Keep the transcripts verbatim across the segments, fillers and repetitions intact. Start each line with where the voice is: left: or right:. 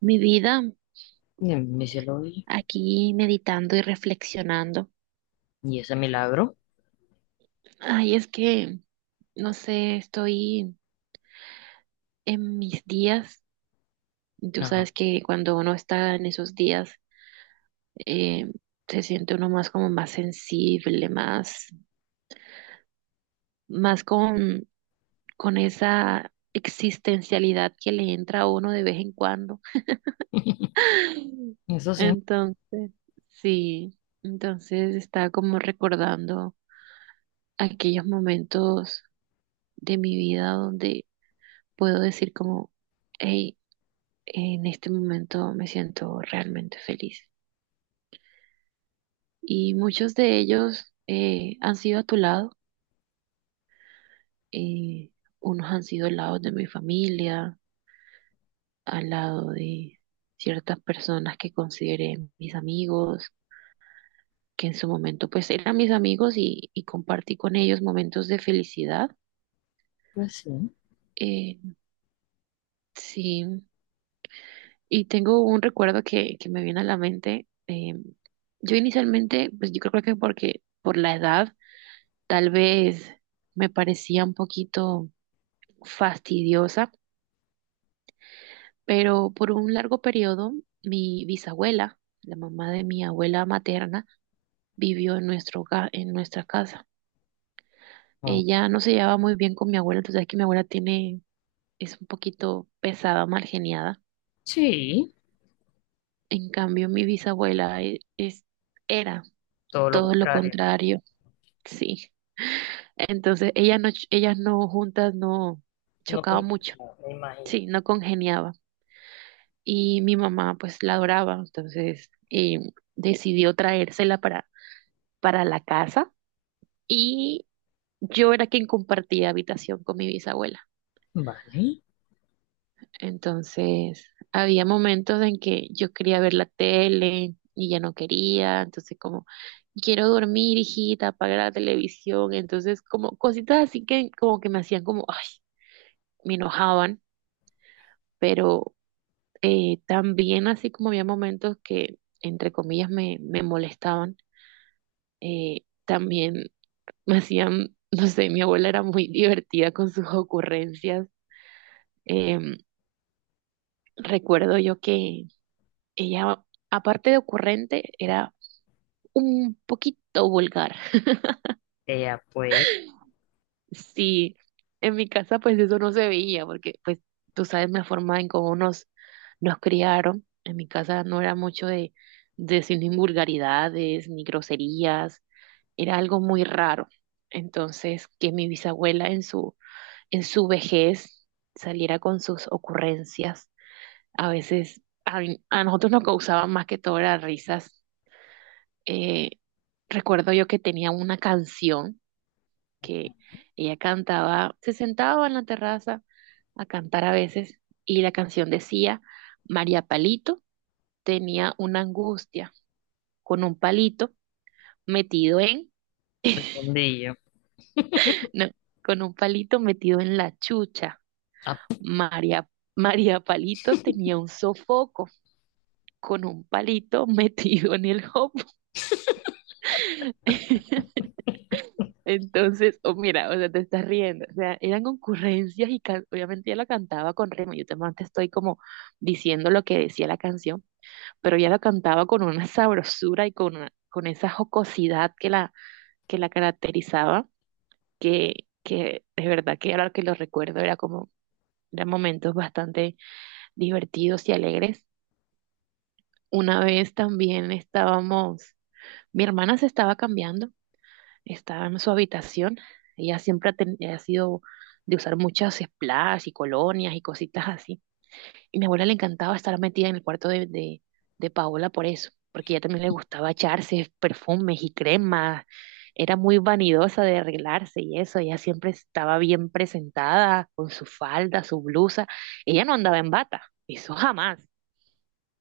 right: Mi vida
left: Y a mí se lo vi.
right: aquí meditando y reflexionando.
left: Y ese milagro,
right: Ay, es que, no sé, estoy en mis días. Tú
left: ajá.
right: sabes que cuando uno está en esos días, eh, se siente uno más como más sensible, más, más con, con esa existencialidad que le entra a uno de vez en cuando.
left: Eso sí,
right: Entonces, sí, entonces estaba como recordando aquellos momentos de mi vida donde puedo decir como, hey, en este momento me siento realmente feliz. Y muchos de ellos eh, han sido a tu lado, eh, unos han sido al lado de mi familia, al lado de ciertas personas que consideré mis amigos, que en su momento pues eran mis amigos y, y compartí con ellos momentos de felicidad.
left: pues sí.
right: Eh, sí, y tengo un recuerdo que, que me viene a la mente. eh, yo inicialmente, pues yo creo que porque por la edad tal vez me parecía un poquito fastidiosa, pero por un largo periodo mi bisabuela, la mamá de mi abuela materna, vivió en nuestro, hogar- en nuestra casa.
left: Ah,
right: Ella no se llevaba muy bien con mi abuela, entonces es que mi abuela tiene, es un poquito pesada, malgeniada.
left: sí,
right: En cambio, mi bisabuela e- es, era
left: todo lo
right: todo lo
left: contrario.
right: contrario, sí. Entonces, ellas no, ch- ellas no juntas no
left: No
right: chocaban mucho,
left: confundía, me imagino.
right: sí, no congeniaban. Y mi mamá pues la adoraba, entonces eh, decidió traérsela para, para la casa y yo era quien compartía habitación con mi bisabuela.
left: Vale,
right: Entonces había momentos en que yo quería ver la tele y ya no quería, entonces como quiero dormir, hijita, apaga la televisión, entonces como cositas así que como que me hacían como, ay, me enojaban, pero eh, también así como había momentos que entre comillas me, me molestaban eh, también me hacían, no sé, mi abuela era muy divertida con sus ocurrencias. Em, recuerdo yo que ella, aparte de ocurrente, era un poquito vulgar.
left: ella pues,
right: Sí, en mi casa pues eso no se veía porque pues tú sabes la forma en cómo nos, nos criaron. En mi casa no era mucho de, de decir ni vulgaridades ni groserías, era algo muy raro. Entonces, que mi bisabuela en su en su vejez saliera con sus ocurrencias. A veces a, a nosotros nos causaban más que todo las risas. Eh, recuerdo yo que tenía una canción que ella cantaba, se sentaba en la terraza a cantar a veces y la canción decía, María Palito tenía una angustia con un palito metido en,
left: el fondillo.
right: no, con un palito metido en la chucha.
left: Ah,
right: María, María Palito tenía un sofoco con un palito metido en el hop. Entonces, oh, mira, o sea, te estás riendo. O sea, eran concurrencias y can- obviamente ya la cantaba con ritmo. Yo te te estoy como diciendo lo que decía la canción, pero ya la cantaba con una sabrosura y con, una- con esa jocosidad que la, que la caracterizaba, que, que de verdad que ahora que lo recuerdo era como, eran momentos bastante divertidos y alegres. Una vez también estábamos, mi hermana se estaba cambiando. Estaba en su habitación. Ella siempre ha, ten- ha sido de usar muchas splash y colonias y cositas así. Y mi abuela le encantaba estar metida en el cuarto de, de, de Paola por eso, porque ella también le gustaba echarse perfumes y cremas. Era muy vanidosa de arreglarse y eso. Ella siempre estaba bien presentada con su falda, su blusa. Ella no andaba en bata, eso jamás.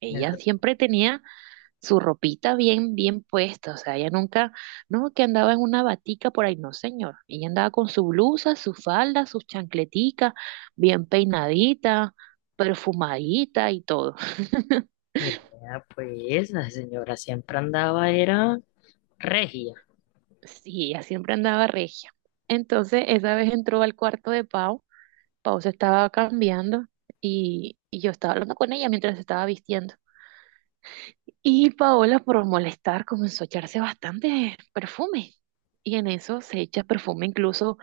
right: Ella
left: eso.
right: siempre tenía su ropita bien, bien puesta, o sea, ella nunca, no, que andaba en una batica por ahí, no, señor, ella andaba con su blusa, su falda, sus chancleticas, bien peinadita, perfumadita y todo.
left: Ella pues, la señora siempre andaba, era regia.
right: Sí, ella siempre andaba regia. Entonces, esa vez entró al cuarto de Pau, Pau se estaba cambiando y, y yo estaba hablando con ella mientras se estaba vistiendo. Y Paola, por molestar, comenzó a echarse bastante perfume. Y en eso se echa perfume incluso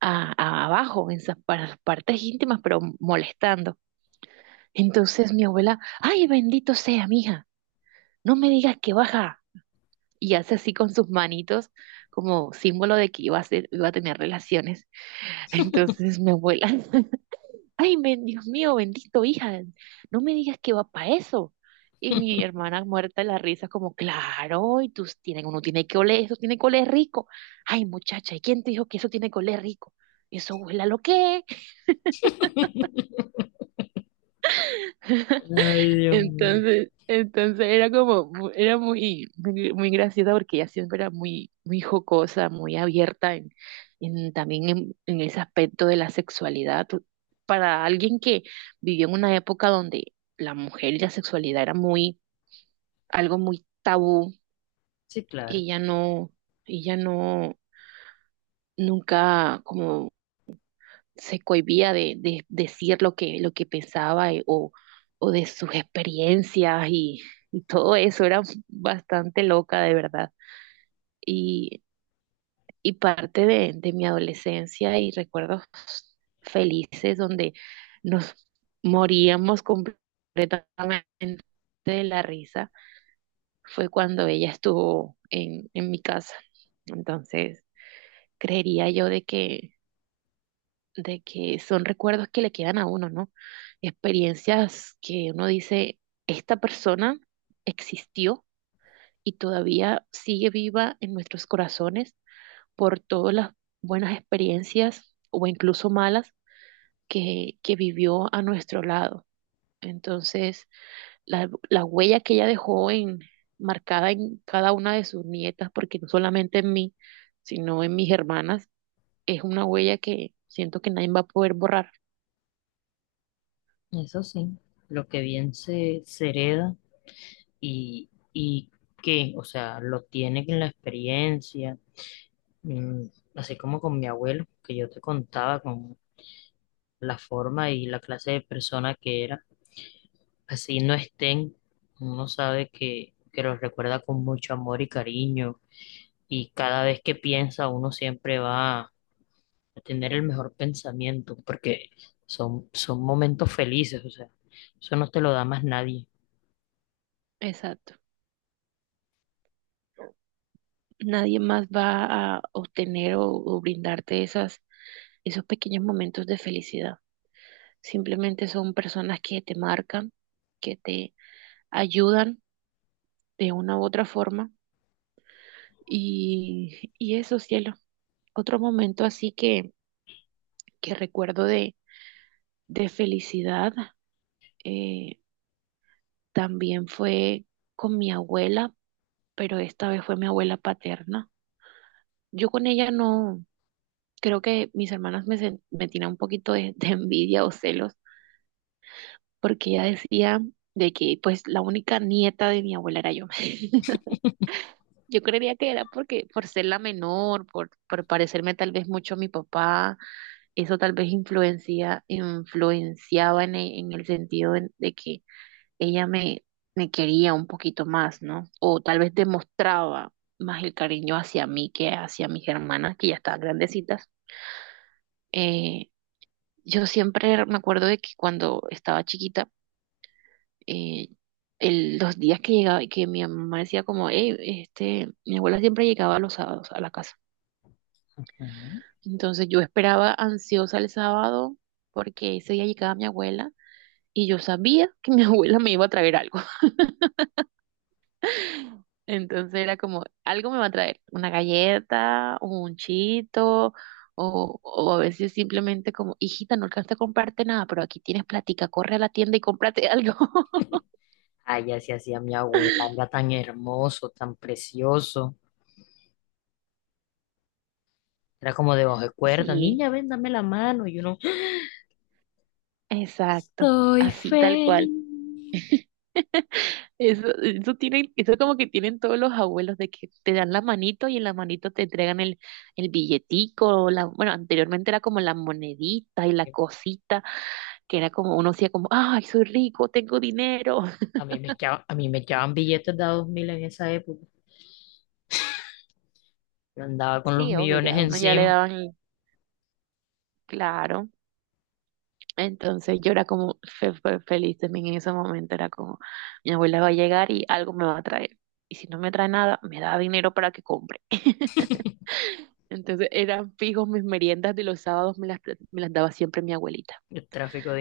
right: a, a- abajo, en esas para las partes íntimas, pero molestando. Entonces mi abuela, ay, bendito sea, mija, no me digas que baja. Y hace así con sus manitos como símbolo de que iba a ser- iba a tener relaciones. Entonces mi abuela Ay, men- Dios mío, bendito, hija, no me digas que va para eso. Y mi hermana muerta de la risa, como, claro, y tú tienen, uno tiene que oler, eso tiene que oler rico. Ay, muchacha, ¿y quién te dijo que eso tiene que oler rico? Eso huele a lo que es.
left: Ay, Dios mío.
right: Entonces, entonces era como, mu- era muy, muy, muy graciosa porque ella siempre era muy, muy jocosa, muy abierta en, en- también en, en ese aspecto de la sexualidad. Tú- Para alguien que vivió en una época donde la mujer y la sexualidad era muy, algo muy tabú,
left: Sí, claro,
right: ella no, ella no, nunca como se cohibía de, de decir lo que, lo que pensaba eh, o, o de sus experiencias y, y todo eso. Era bastante loca, de verdad. Y, y parte de, de mi adolescencia y recuerdos felices donde nos moríamos completamente de la risa fue cuando ella estuvo en, en mi casa. Entonces, creería yo de que de que son recuerdos que le quedan a uno, ¿no? Experiencias que uno dice, esta persona existió y todavía sigue viva en nuestros corazones por todas las buenas experiencias o incluso malas que, que vivió a nuestro lado. Entonces, la, la huella que ella dejó en, marcada en cada una de sus nietas, porque no solamente en mí, sino en mis hermanas, es una huella que siento que nadie va a poder borrar.
left: eso sí, lo que bien se, se hereda y, y qué, o sea, lo tiene en la experiencia, mm, así como con mi abuelo, que yo te contaba con la forma y la clase de persona que era. Así no estén, uno sabe que, que los recuerda con mucho amor y cariño, y cada vez que piensa uno siempre va a tener el mejor pensamiento, porque son, son momentos felices, o sea, eso no te lo da más nadie.
right: Exacto. Nadie más va a obtener o, o brindarte esas, esos pequeños momentos de felicidad. Simplemente son personas que te marcan, que te ayudan de una u otra forma. Y, y eso, cielo. Otro momento así que, que recuerdo de, de felicidad eh, también fue con mi abuela, pero esta vez fue mi abuela paterna. Yo con ella no, creo que mis hermanas me, sen- me tiran un poquito de de envidia o celos porque ella decía de que pues la única nieta de mi abuela era yo. Yo creería que era porque por ser la menor, por, por parecerme tal vez mucho a mi papá, eso tal vez influencia, influenciaba en, e- en el sentido en- de que ella me, me quería un poquito más, ¿no? O tal vez demostraba más el cariño hacia mí que hacia mis hermanas, que ya estaban grandecitas. Eh, yo siempre me acuerdo de que cuando estaba chiquita, eh, el- los días que llegaba, que mi mamá decía como, hey, este, mi abuela siempre llegaba los sábados a la casa.
left: Ujú.
right: Entonces yo esperaba ansiosa el sábado porque ese día llegaba mi abuela y yo sabía que mi abuela me iba a traer algo. Entonces era como, algo me va a traer, una galleta, un chito. O, o a veces simplemente como, hijita, no alcanzaste a comprarte nada, pero aquí tienes platica, corre a la tienda y cómprate algo.
left: Ay, así hacía mi abuela, era tan hermoso, tan precioso. Era como de bajo de cuerda,
right: Sí,
left: niña, ven, dame la mano. Y uno,
right: exacto,
left: soy
right: así tal cual.
left: feliz.
right: Eso, eso tienen, eso como que tienen todos los abuelos de que te dan la manito y en la manito te entregan el, el billetico, la, bueno, anteriormente era como la monedita y la cosita, que era como uno hacía como, ay, soy rico, tengo dinero.
left: A mí me echaban, a mí me echaban billetes de a dos mil en esa época. Yo andaba con los
right: Sí, obvio,
left: millones
right: ya uno ya le
left: encima.
right: daban, el- claro. Entonces yo era como fe- fe- feliz también en ese momento, era como, mi abuela va a llegar y algo me va a traer. Y si no me trae nada, me da dinero para que compre. Entonces eran fijos mis meriendas de los sábados, me las, pla- me las daba siempre mi abuelita.
left: El tráfico de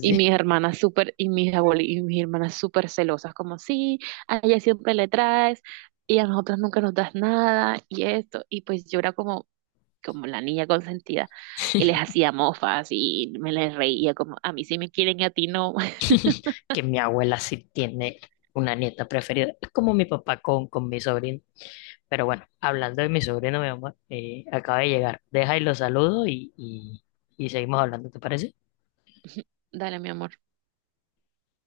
right: Y mis hermanas súper, y mis abueli- y mis hermanas súper celosas, como, sí, a ella siempre le traes, y a nosotras nunca nos das nada, y esto. Y pues yo era como, como la niña consentida, y les hacía mofas, y me les reía, como, a mí sí me quieren y a ti no.
left: Que mi abuela sí tiene una nieta preferida. Es como mi papá con, con mi sobrino. Pero bueno, hablando de mi sobrino, mi amor, eh, acaba de llegar. Deja y lo saludo y, y, y seguimos hablando, ¿te parece?
right: Dale, mi amor.